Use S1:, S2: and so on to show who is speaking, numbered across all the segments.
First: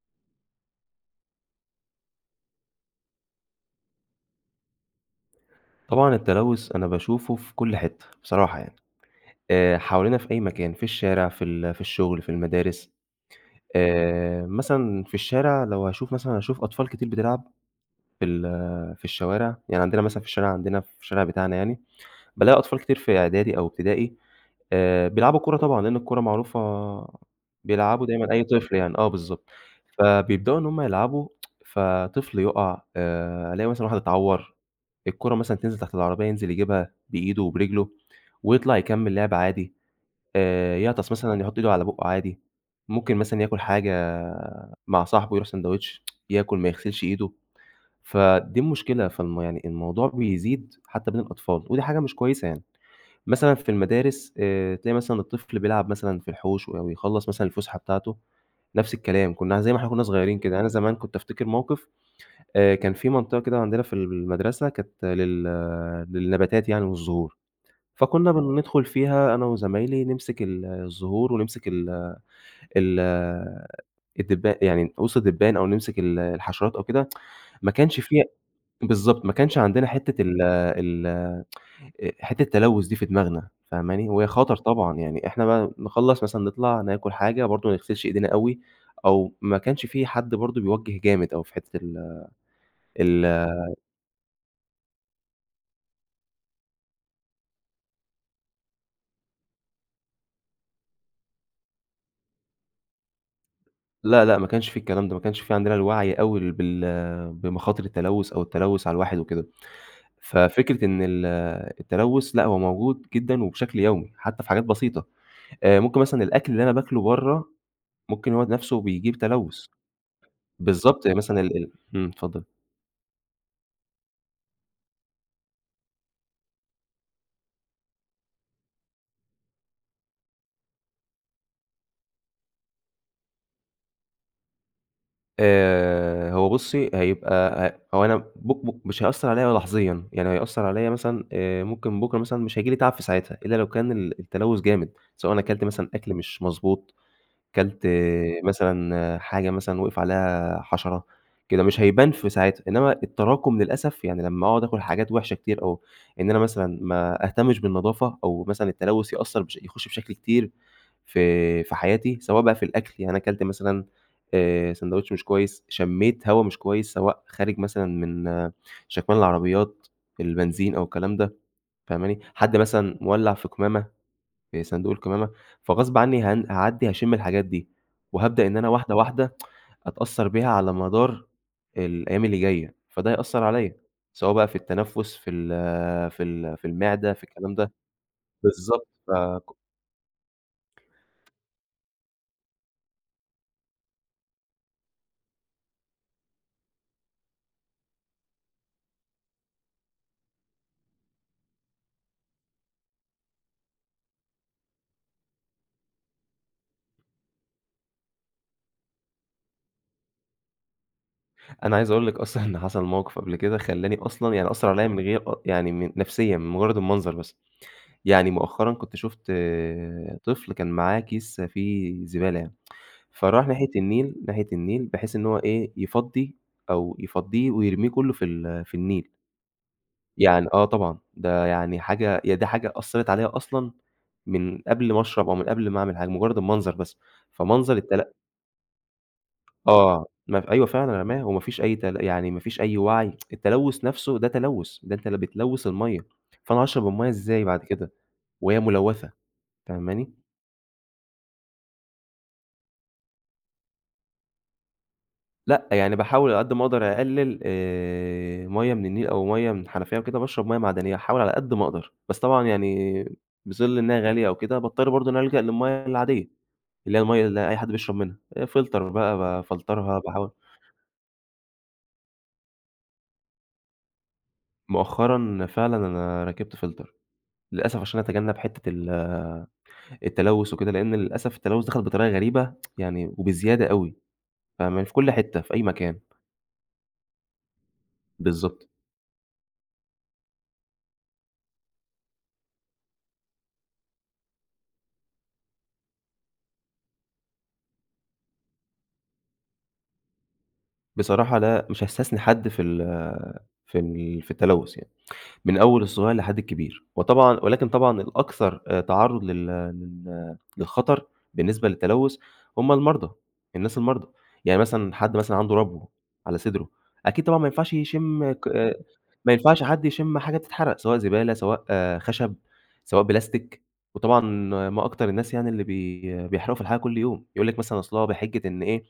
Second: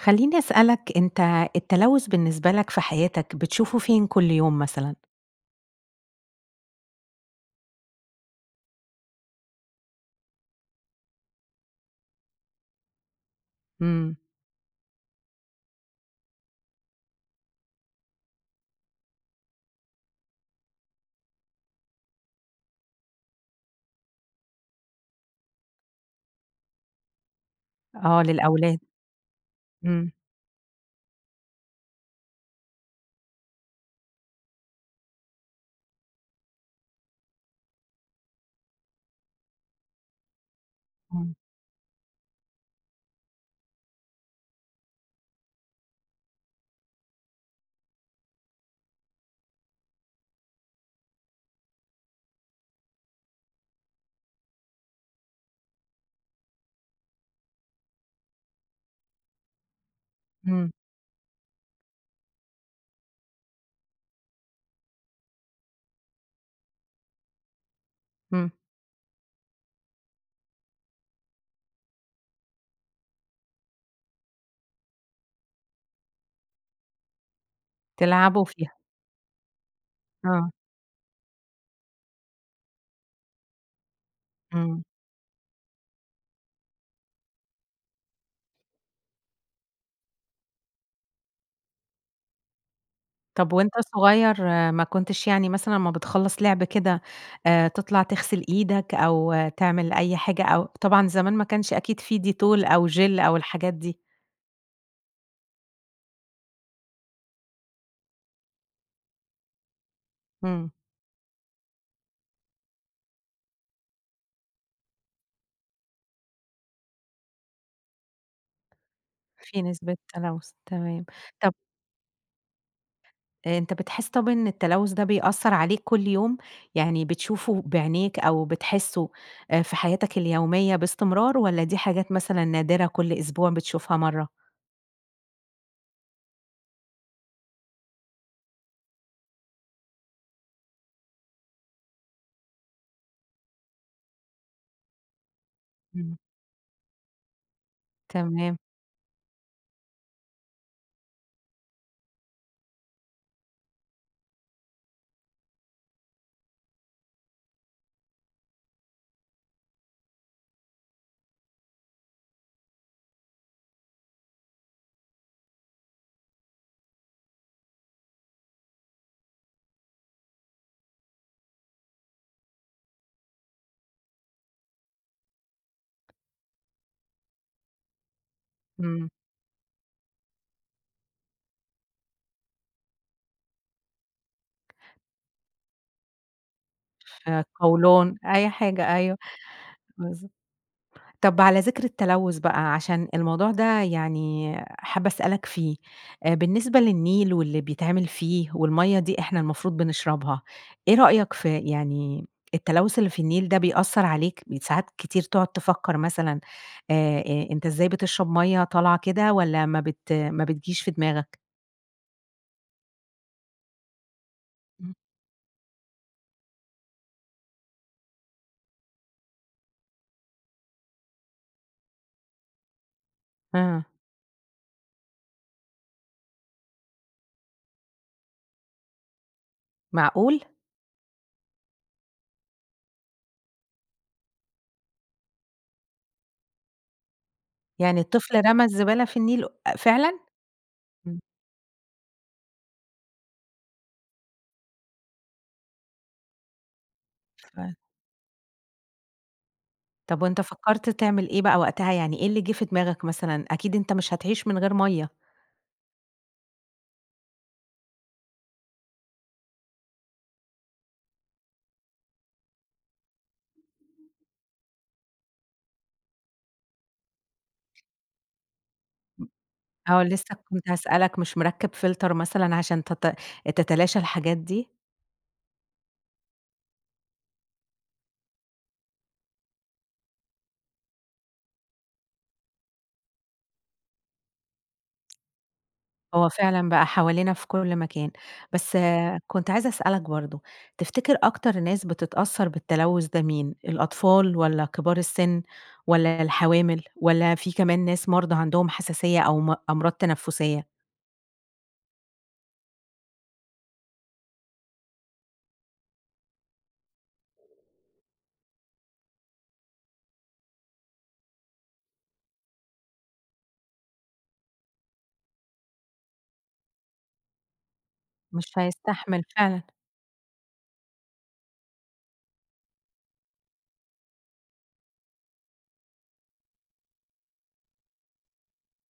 S1: خلّيني أسألك، أنت التلوّث بالنسبة لك في حياتك بتشوفه فين كلّ يوم مثلًا؟
S2: طبعًا التلوّث أنا باشوفه في كلّ حِتّة بصراحة يعني آآ، حوالينا في أي مكان، في الشارع، في ال في الشغل، في المدارس
S1: إمم.
S2: آآ، مثلًا في الشارع لو هاشوف مثلًا، هاشوف أطفال كتير بتلعب في ال في الشوارع، يعني عندنا مثلًا في الشارع، عندنا في الشارع بتاعنا يعني بالاقي أطفال كتير في إعدادي أو إبتدائي آآ بيلعبوا كورة طبعًا، لأن الكورة معروفة، بيلعبوا
S1: آه،
S2: دايمًا أي طفل
S1: للأولاد.
S2: يعني، آه بالضبط،
S1: إمم.
S2: فبيبدؤوا إن هُم يلعبوا، فطفل يُقَع آآ، ألاقي مثلًا واحد إتعوّر، الكورة مثلًا تنزِل تحت العربية ينزِل يجيبها بإيده وبرِجله ويطلَع يكمّل لِعب عادي آآ، يعطس
S1: إمم.
S2: مثلًا يحُط إيده على بُقُّه عادي، ممكن مثلًا ياكل حاجة مع صاحبه، يرُوح سندوتش ياكل ما يغسِلش إيده، فدي المشكلة، فالم يعني الموضوع بيزيد حتى بين الأطفال، ودي حاجة مش كويسة يعني، مثلًا في المدارس آآ تلاقي مثلًا الطفل بيلعب مثلًا في الحوش أو يخلّص مثلًا الفُسحة بتاعته نفس الكلام، كنّا زي ما إحنا كنّا صغيّرين كده، يعني أنا
S1: إمم.
S2: زمان كنت أفتكر موقِف آآ، كان فيه منطقة كده عندنا في المدرسة كانت لل للنباتات يعني والزهور، فكُنّا
S1: إمم.
S2: بندخُل فيها أنا وزمايلي نمسِك ال الزهور ونمسِك ال ال الدبان يعني [unintelligible] الدبان أو نمسِك ال الحشرات أو كده، ما كانش في
S1: تلعبوا فيها.
S2: بالضبط، ما كانش عندنا حِتّة ال
S1: آه.
S2: ال آآ حِتّة التلوّث دي في دماغنا فاهماني، وهي خطَر
S1: إمم.
S2: طبعًا، يعني إحنا بقى نخلّص مثلًا نطلَع ناكل حاجة برضه ما نغسِلش إيدينا أوي أو ما كانش فيه حد برضه بيوجّه جامد أوي في حِتّة ال ال
S1: طَب وأنت صغيّر ما كنتش يعني مثلًا أمّا بتخلّص لعب كده آآ، تطلَع تغسِل إيدك أو تعمل أي حاجة أو طبعًا زمان ما كانش أكيد فيه Dettol أو Gel أو الحاجات دي.
S2: لأ، لأ، ما كانش فيه الكلام ده، ما كانش فيه عندنا الوعي أوي بال بمخاطر التلوّث أو التلوّث على الواحد وكده،
S1: إمم.
S2: ففكرة إن ال التلوّث، لأ هو موجود جدًا وبشكل يومي حتى في حاجات بسيطة آآ، ممكن مثلًا الأكْل اللي أنا باكْله برّه، ممكن هو نَفسه بيجيب
S1: في
S2: تلوّث
S1: نسبة تلوّث، تمام،
S2: بالضبط، يعني مثلًا
S1: طَب
S2: ال ال امم اتفضّل.
S1: آآ أنت بتحس طَب إن التلوث ده بيأثّر عليك كل يوم، يعني بتشوفه بعينيك أو بتحسّه آآ في حياتك اليومية باستمرار، والّا دي حاجات مثلًا نادرة كل أسبوع بتشوفها مَرّة؟
S2: آآ هو بُصّي هيبقى ه هو أنا بُ بُ مش هيأثّر عليّا لحظيًا، يعني هيأثّر عليّا مثلًا آآ ممكن بكرة مثلًا مش هييجي لي تعب في ساعتها، إلّا لو كان ال التلوث جامد سواء أنا كلت مثلًا أكل
S1: إمم.
S2: مش مضبوط، كلت
S1: تمام.
S2: مثلًا حاجة مثلًا وقِف عليها حشرة، كده، مش هيبان في ساعتها. إنّما التراكم للأسف يعني لمّا أقعد أكل حاجات وحشة كتير، أو إن أنا مثلًا ما أهتمش بالنضافة أو مثلًا التلوث يأثّر بش يخش بشكل كتير في في حياتي سواء بقى في الأكل يعني أنا كلت مثلًا آآ سندوتش مش كويس، شمّيت هوا مش كويس سواء خارج مثلًا من شَكمان العربيات، البنزين أو الكلام ده، فاهماني؟ حد مثلًا مولّع في قمامة، في صندوق القمامة. فغصب عنّي هن هاعدّي هاشمّ الحاجات دي، وهابدأ إن أنا واحدة،
S1: إمم.
S2: واحدة أتأثّر بيها على مدار الأيّام اللي جاية، فده هيأثّر عليّا، سواء بقى في التنفس في ال في ال في المعدة، في
S1: في
S2: الكلام ده
S1: القولون، أي
S2: بالضبط
S1: حاجة أيوه،
S2: فك
S1: بالض طَب على ذِكر التلوث بقى، عشان الموضوع ده يعني حابّة اسألك فيه، آآ بالنسبة للنيل واللي بيتعمل فيه، والمَيّة دي إحنا المفروض بنشربها. إيه رأيك ف يعني التلوث اللي في النيل ده بيأثّر عليك؟ بيت ساعات كتير تقعُد تفكّر مثلًا آآ آآ أنت إزاي بتشرب مَيّة طالعة كده، والّا ما بت ما بتجيش في دماغك؟
S2: أنا عايز أقول لِك أصلًا إن حصل موقِف قبل كده، خلّاني أصلًا يعني أثّر عليّا
S1: امم.
S2: من غير أ يعني من نفسيًا، من مجرّد المنظر. بس يعني مؤخرًا كنت شُفت طفل كان معاه كيس فيه زبالة يعني فراح ناحية
S1: آه.
S2: النيل، ناحية النيل، بحيث إن هو إيه، يفضّي أو يفضّيه ويرميه كلّه في ال في النيل.
S1: معقول؟!
S2: يعني آه طبعًا ده يعني حاجة هي ده حاجة أثّرت عليّا أصلًا، من قبل ما أشرب أو من قبل ما أعمل حاجة. مجرّد المنظر بس فمنظر
S1: يعني
S2: التل
S1: الطفل رَمى الزبالة في النيل أ
S2: آه
S1: فعلًا؟!
S2: ما ف أيوه فعلًا
S1: إمم.
S2: رماه، وما فيش أي تل يعني ما فيش أي وعي التلوث نَفْسه ده تلوث، ده أنتِ ل بتلوث المَيّه، فأنا هاشرب المَيّه إزاي بعد
S1: فع
S2: كده؟ وهي ملوّثة، فاهماني؟
S1: طَب وأنت فكّرت تعمل إيه بقى وقتها، يعني إيه اللي جِه في دماغك مثلًا؟ أكيد أنت مش هتعيش من غير مَيّة.
S2: لأ، يعني باحاول على قد ما أقدر أقلل آآ مَيّه من النيل أو مَيّه من الحنفية وكده، وباشرب مَيّه معدنيّة، أحاول على قد ما أقدر. بس طبعًا يعني بظِل إنها غالية أو كده باضطر برضه إن أنا ألجأ للمَيّه العادية، اللي هي المَيّه اللي أي حد بيشرب منها آآ Filter بقى بافلترها
S1: آه
S2: باحاول
S1: لسه كنت هاسألك، مش مركّب Filter مثلًا عشان تت تتلاشى الحاجات دي؟
S2: مؤخرًا، فعلًا أنا ركّبت Filter للأسف عشان اتجنب حِتّة ال التلوث وكده لإن للأسف التلوث دخل بطريقة غريبة يعني وبزيادة أوي، فاهماني؟ في كل حِتّة، في أي مكان.
S1: هو فعلًا بقى حوالينا في كل مكان،
S2: بالضبط.
S1: بس كنت عايزة اسألك برضه، تفتكر أكتر ناس بتتأثّر بالتلوث ده مين؟ الأطفال، والّا كبار السِن، والّا الحوامل، والّا في كمان ناس مرضى عندهم حساسية أو م أمراض تنَفُّسية؟
S2: بصراحة لأ، مش هاستثنى حد في ال في ال في التلوث يعني، من أول الصغير لحد الكبير، وطبعًا ولكن طبعًا الأكتر آآ تعرض لل لل للخطر، بالنسبة للتلوث، هُم المرضى، الناس المرضى، يعني مثلًا، حد مثلًا عنده ربو على صدره، أكيد، طبعًا ما ينفعش يشم ك
S1: مش هيستحمل
S2: ما ينفعش
S1: فعلًا.
S2: حد يشم حاجة بتتحرق، سواء زبالة، سواء خشب، سواء بلاستيك، وطبعًا ما أكتر الناس يعني اللي بي بيحرقوا في الحاجة كل يوم، يقُول لِك مثلًا أصل هو بحجة إن إيه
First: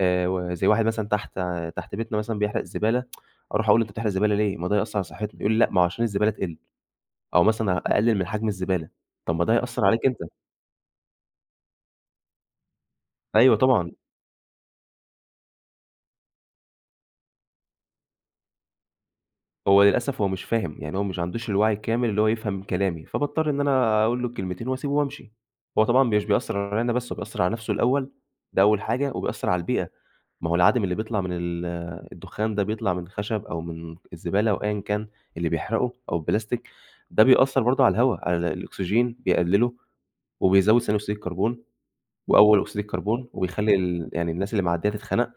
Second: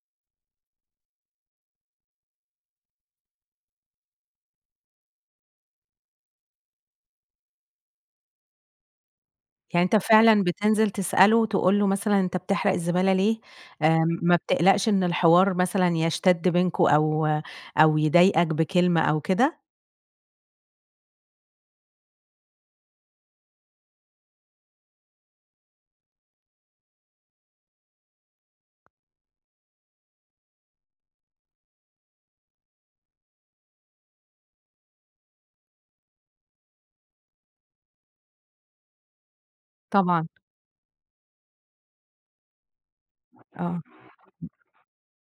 S2: آآ وزَي واحد مثلًا تحت تحت بيتنا مثلًا بيحرق الزبالة أروح أقُول له: "أنت بتحرق زبالة ليه؟ ما ده هيأثر على صحتنا." يقُول لي: "لأ، ما هو عشان الزبالة تقِل، أو مثلًا أقلِّل من حجم الزبالة." طَب ما ده
S1: يعني
S2: هيأثر
S1: أنت
S2: عليك أنت.
S1: فعلًا بتنزل تسأله، تقُول له مثلًا "أنت بتحرق الزبالة ليه؟"
S2: أيوه، طبعًا.
S1: آآ ما بتقلقش إن الحوار مثلًا يشتد بينكم أو أو يضايقك بكلمة أو كده؟
S2: هو للأسف، هو مش فاهم يعني هو مش عندوش الوعي الكامل اللي هو يفهم كلامي، فباضطر إن أنا أقُول له الكلمتين، وأسيبه وأمشي، هو طبعًا مش بيأثر عليّا أنا بس، هو بيأثر على نفسه الأول، ده أول حاجة، وبيأثر على البيئة، ما هو العادم اللي بيطلع من ال الدخّان ده، بيطلع من الخشب أو من الزبالة أو أيًا كان، اللي بيحرقه أو البلاستيك، ده بيأثر برضه على الهوا على الأكسجين بيقلِّله،
S1: طبعًا.
S2: وبيزود ثاني أكسيد الكربون، وأول أكسيد الكربون وبيخلّي
S1: آه.
S2: ال يعني الناس اللي معديّة تتخنق،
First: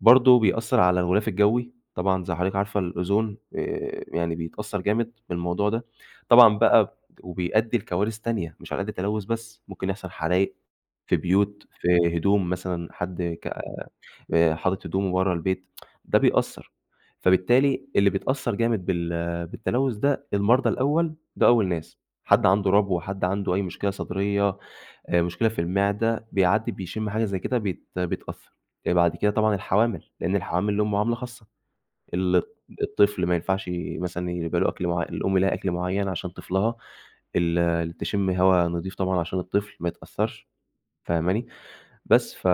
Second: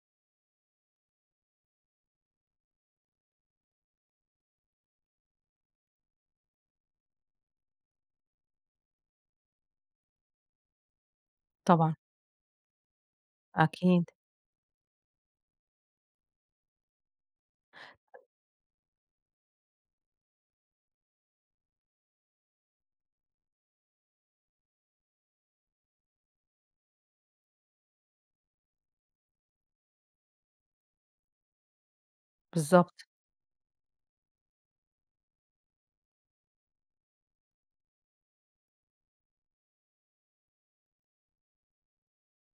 S2: برضه بيأثر على الغلاف الجوي، طبعًا زَي حضرتِك عارفة الأُوزون آآ يعني بيتأثر جامد بالموضوع ده، طبعًا بقى وبيأدي لكوارث تانية مش على قَد التلوث بس، ممكن يحصل حرايق، في بيوت،
S1: طبعًا.
S2: في هدوم مثلًا، حد ك
S1: أكيد.
S2: آآ حاطط هدومه ورّا البيت ده بيأثر، فبالتالي اللي بيتأثر جامد بال بالتلوث ده المرضى الأول، ده أول ناس، حد عنده ربو، حد عنده أي مشكلة صدرية، آآ مشكلة في المعدة، بيعدي بيشم حاجة زي كده بيت بيتأثر، آآ بعد كده طبعًا الحوامل، لإن الحوامل ليهم معاملة خاصة، ال
S1: بالضبط.
S2: الطفل ما ينفعش مثلًا يبقى له أكل معيّ الأم لها أكل معيّن عشان طفلها، ال تشم هوا نضيف طبعًا عشان الطفل ما يتأثرش، فاهماني، بس ف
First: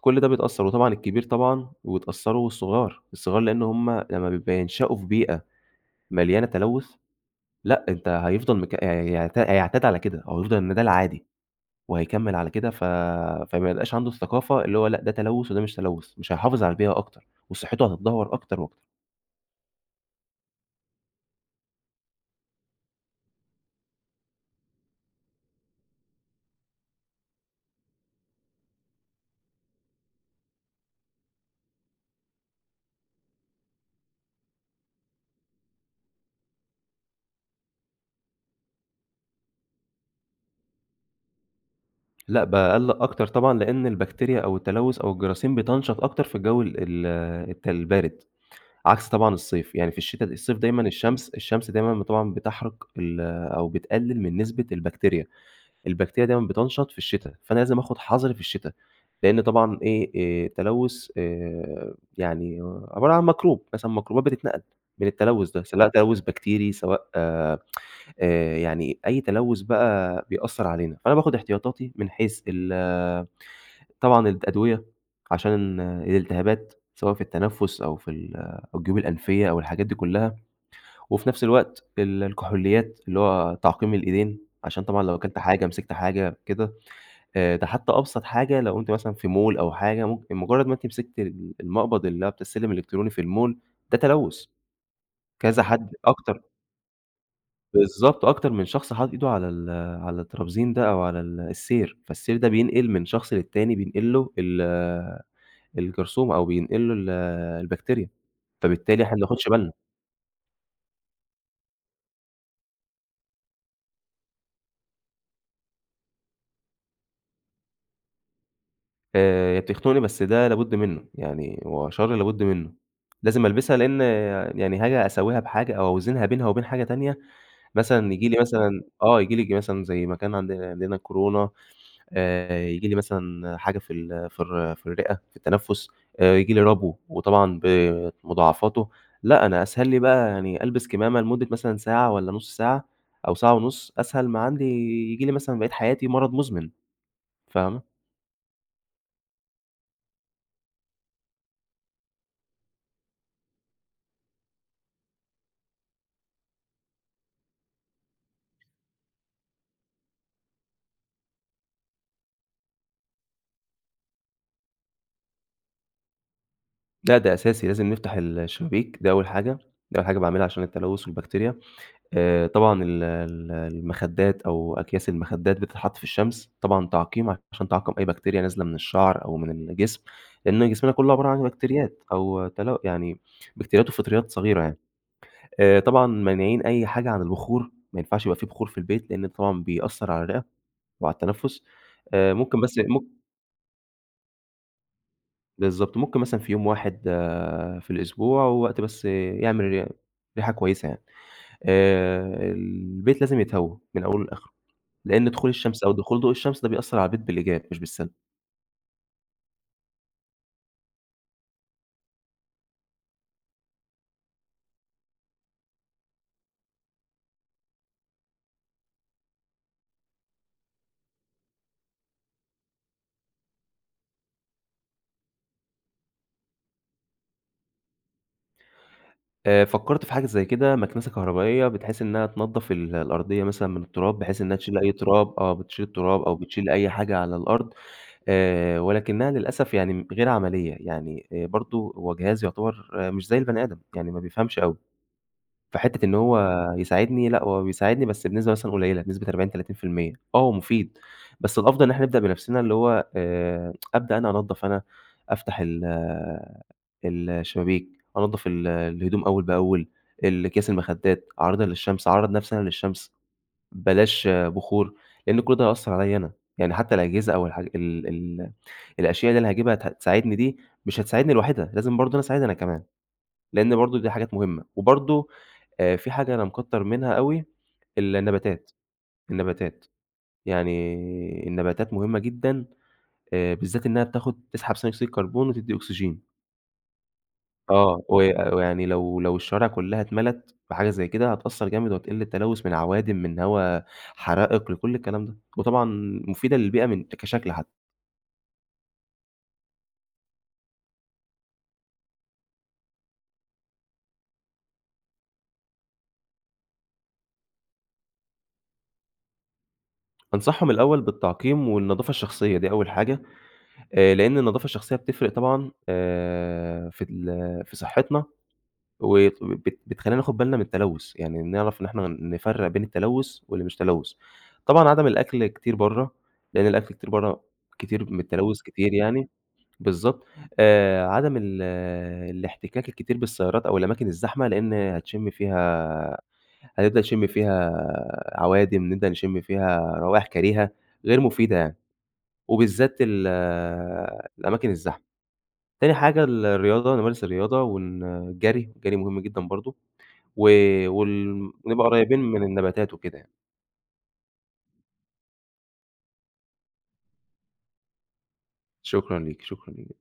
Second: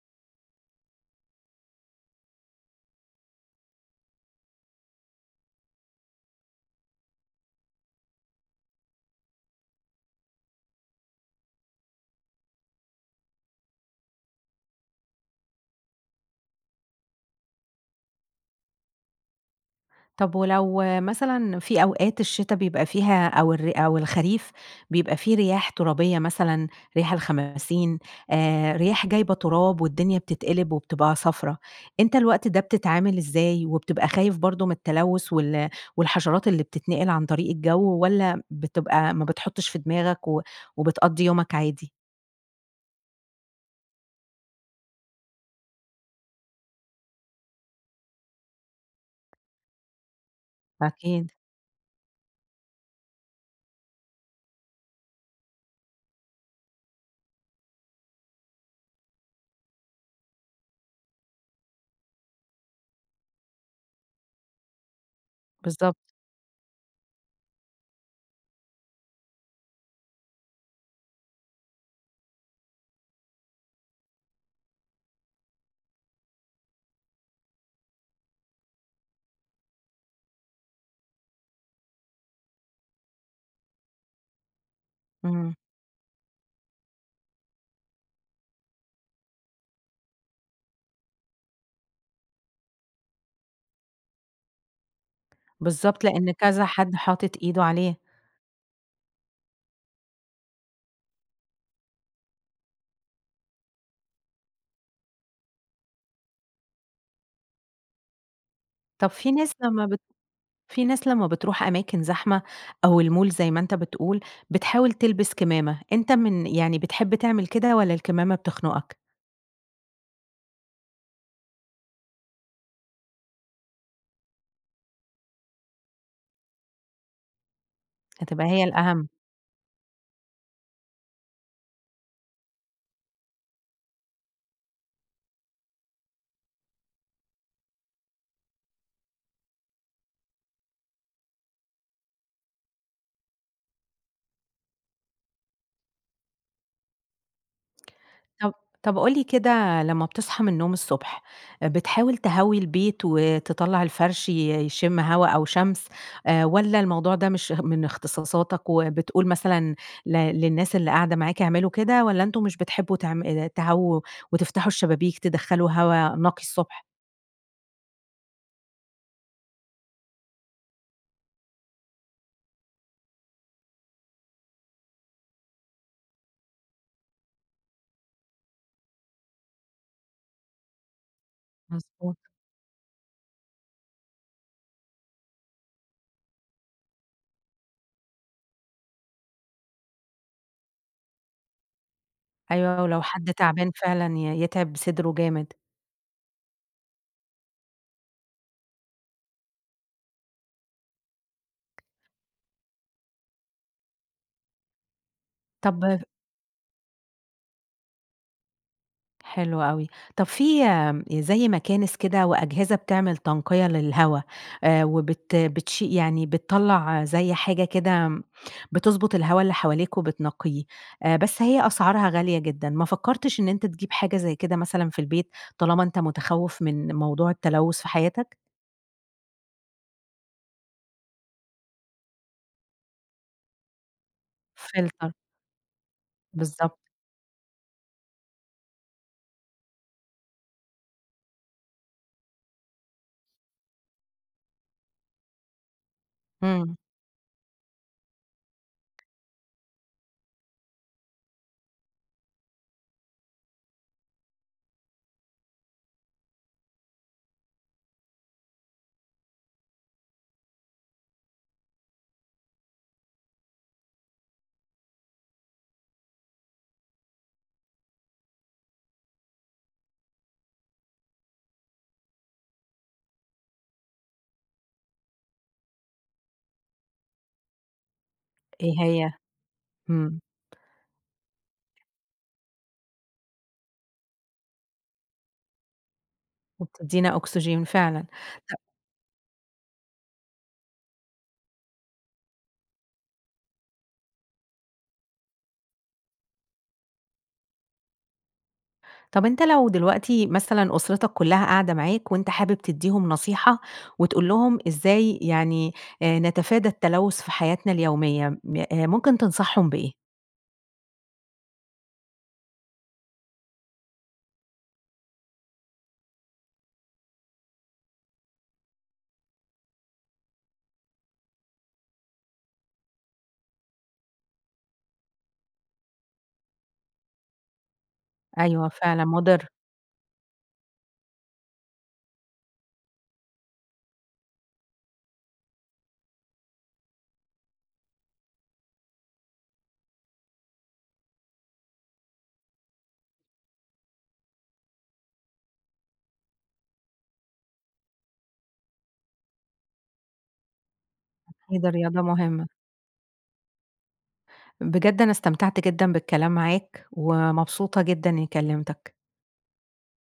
S2: كل ده بيتأثر، وطبعًا الكبير، طبعًا ويتأثروا والصغار، والصغار لإن هُم لمّا بيبقوا بينشأوا في بيئة، مليانة تلوث، لأ أنت هيفضل مك هيعت هيعتاد على كده هو هيفضل إن ده العادي، وهيكمل على كده ف فما يبقاش عنده الثقافة اللي هو لأ ده تلوث وده مش تلوث مش هيحافظ على البيئة أكتر، وصحته هتتدهور أكتر وأكتر.
S1: طب ولو مثلًا في أوقات الشتا بيبقى فيها أو الر أو الخريف بيبقى فيه رياح ترابية مثلًا رياح الخماسين آآ رياح جايبة تراب والدنيا بتتقلب وبتبقى صفرا، أنت الوقت ده بتتعامل ازاي؟ وبتبقى خايف برضو من التلوث وال والحشرات اللي بتتنقل عن طريق الجو، والّا بتبقى ما بتحطش في دماغك و وبتقضّي يومك عادي؟
S2: لأ باقلّق أكتر طبعًا لإن البكتيريا أو التلوث أو الجراثيم بتَنشط أكتر في الجو ال ال الت البارد، عكس طبعًا الصيف يعني في الشتا الصيف دايمًا الشمس
S1: أكيد.
S2: الشمس دايمًا ب طبعًا بتحرق ال أو بتقلل من نسبة البكتيريا، البكتيريا دايمًا بتَنشط في الشتا، فأنا لازم آخد حذري في الشتا، لإن طبعًا إيه آآ تلوث آآ يعني عبارة عن ميكروب مثلًا ميكروبات بتتنقل من التلوث ده سواء
S1: بالضبط.
S2: تلوث بكتيري سواء آآ يعني أي تلوث بقى بيأثر علينا، فأنا باخد احتياطاتي من حيث ال طبعًا الأدوية عشان الالتهابات سواء في التنفس أو في ال أو الجيوب الأنفية أو الحاجات دي كلها، وفي نفس الوقت ال الكحوليات اللي هو تعقيم الإيدين، عشان طبعًا لو أكلت
S1: إمم.
S2: حاجة مسكت حاجة كده، آآ ده حتى أبسط حاجة لو أنتِ مثلًا في mall أو حاجة ممكن مجرد ما أنتِ مسكت ال المقبض اللي هو بتاع السلم الإلكتروني في الmall، ده تلوث كذا حد
S1: بالضبط، لإن
S2: أكتر
S1: كذا حد حاطط إيده عليه.
S2: بالضبط أكتر من شخص حاطط إيده على ال على الترابيزين ده أو على ال السير، فالسير ده بينقل من شخص للتاني بينقل له ال الجرثومة أو بينقل له ال البكتيريا، فبالتالي
S1: طب
S2: إحنا
S1: في
S2: بناخدش
S1: ناس
S2: بالنا.
S1: لما بت فيه ناس لما بتروح أماكن زحمة أو الmall زي ما أنت بتقول بتحاول تلبس كمامة، أنت من يعني بتحب تعمل كده والّا الكمامة بتخنقك؟
S2: آآ بتخنقني بس ده لابد منه يعني هو شر لابد منه، لازم ألبسها لإن يعني حاجة أساويها بحاجة أو أوزنها بينها وبين حاجة تانية مثلًا ييجي لي
S1: هتبقى هي
S2: مثلًا
S1: الأهم.
S2: آه ييجي لي مثلًا زي ما كان عندنا عندنا كورونا آآ ييجي لي مثلًا حاجة في ال في الر في الرئة في التنفس آآ ييجي لي ربو وطبعًا بمضاعفاته لأ، أنا أسهل لي بقى يعني ألبس كمامة لمدة مثلًا ساعة والّا نص ساعة أو ساعة ونص أسهل ما عندي ييجي لي مثلًا بقيت حياتي مرض مزمن فاهمة؟
S1: طَب طَب قُل لي كده لما بتصحى من النوم الصبح، بتحاول تهوي البيت وتطلع الفرش ي يشم هوا أو شمس آآ والّا الموضوع ده مش من اختصاصاتك وبتقول مثلًا ل للناس اللي قاعدة معاك اعملوا كده، والّا أنتم مش بتحبوا تعم آآ تهووا وتفتحوا الشبابيك تدخّلوا هوا نقي الصبح؟
S2: لأ ده أساسي لازم نفتح ال الشبابيك ده أول حاجة ده أول حاجة باعملها عشان التلوث والبكتيريا، آآ طبعًا ال ال المخدات أو أكياس المخدات بتتحط في الشمس طبعًا تعقيم عشان تعقم أي بكتيريا نازلة من الشعر أو من الجسم، لإن جسمنا كله عبارة عن بكتريات
S1: مضبوط.
S2: أو تلو يعني بكتيريات وفطريات صغيرة يعني، آآ طبعًا مانعين أي حاجة عن البخور ما ينفعش يبقى فيه بخور في البيت، لإن ده طبعًا بيأثر على الرئة وعلى التنفس آآ ممكن بس
S1: أيوة ولو
S2: مم
S1: حد تعبان فعلًا ي يتعب صدره جامد.
S2: بالضبط ممكن مثلًا في يوم واحد في الأسبوع ووقت بس يعمل ري ريحة كويسة يعني، آآ البيت لازم يتهوى من أوله لآخره، لإن دخول
S1: طب
S2: الشمس أو دخول ضوء الشمس ده بيأثر على البيت بالإيجاب مش بالسلب.
S1: حلو أوي. طَب فيه، آمم، زي مكانس كده وأجهزة بتعمل تنقية للهوا، آآ، وبت بتشي يعني بتطلع زي حاجة كده بتضبط الهوا اللي حواليك وبتنقيه، آآ، بس هي أسعارها غالية جدًا، ما فكرتش إن أنت تجيب حاجة زي كده مثلًا في البيت طالما أنت متخوف من موضوع التلوث في حياتك؟
S2: آآ، فكرت في حاجة زي كده، مكنسة كهربائية، بت حيث إنها تنضف ال الأرضية مثلًا من التراب، بحيث إنها تشيل أي
S1: Filter.
S2: تراب، آه، بتشيل التراب، أو بتشيل
S1: بالضبط.
S2: أي حاجة على الأرض. آآ، ولكنها للأسف يعني غير عملية يعني آآ، برضو هو جهاز يعتبر مش زي البني آدم، يعني ما بيفهمش أوي. فحِتّة إن هو
S1: امم.
S2: يساعدني، لأ، هو بيساعدني، بس بنسبة مثلًا قليلة، بنسبة 40 30% آه هو مفيد، بس الأفضل إن إحنا نبدأ بنفسنا، اللي هو، آآ أبدأ أنا أنضف أنا، أفتح ال الشبابيك، أنضف ال الهدوم أول بأول، ال أكياس المخدات، أعرضها للشمس، أعرض نفسي أنا للشمس، بلاش بخور، لإن كل ده هيأثر عليّا أنا. يعني حتى الأجهزة أو الحا ال ال الأشياء اللي أنا هاجيبها هت هتساعدني دي، مش هتساعدني لوحدها، لازم برضو أنا أساعدها أنا كمان، لإن برضو دي حاجات مهمة. وبرضو، آآ، فيه حاجة أنا مكتر منها أوي، النباتات،
S1: إيه هي؟
S2: النباتات،
S1: امم.
S2: يعني، النباتات مهمة جدًا، آآ، بالذات إنها بتاخد تسحب ثاني أكسيد الكربون، وتدي أكسجين.
S1: وبتدينا أكسجين
S2: آه
S1: فعلًا.
S2: وي
S1: ط
S2: ويعني لو لو الشوارع كلها اتملت بحاجة زي كده، هتأثر جامد، وهتقل التلوث من عوادم، من هوا حرائق، لكل الكلام ده. وطبعًا مفيدة للبيئة، من كشكل حتى.
S1: طَب أنت لو دلوقتي مثلًا أسرتك كلها قاعدة معاك، وأنت حابب تدِّيهم نصيحة، وتقول لهم إزاي يعني، آآ، نتفادى التلوث في حياتنا اليومية، م آآ، ممكن تنصحهم بإيه؟
S2: أنصحهم الأول بالتعقيم، والنضافة الشخصية، دي أول حاجة. آآ، لإن النضافة الشخصية بتفرق طبعًا، آآ، في ال في صحتنا، و وبت بتخلينا ناخد بالنا من التلوث، يعني نعرف إن إحنا نفرق بين التلوث واللي مش تلوث. طبعًا عدم الأكل كتير برّا، لإن الأكل كتير برّا كتير من التلوث
S1: أيوه
S2: كتير
S1: فعلًا
S2: يعني.
S1: مضر.
S2: بالضبط. آآ، عدم ال الاحتكاك الكتير بالسيارات، أو الأماكن الزحمة، لإن هتشم فيها هتبدأ تشم فيها عوادم، نبدأ نشم فيها روايح كريهة غير مفيدة يعني. وبالذات ال الأماكن الزحمة. تاني حاجة الرياضة، نمارس الرياضة، ون الجري، الجري مهم جدًا برضو، و وال
S1: أكيد
S2: نبقى
S1: الرياضة
S2: قريبين من
S1: مهمة.
S2: النباتات وكده يعني.
S1: بجد أنا استمتعت جدًا بالكلام معاك، ومبسوطة جدًا إنى كلمتك.
S2: شكرًا ليكِ، شكرًا ل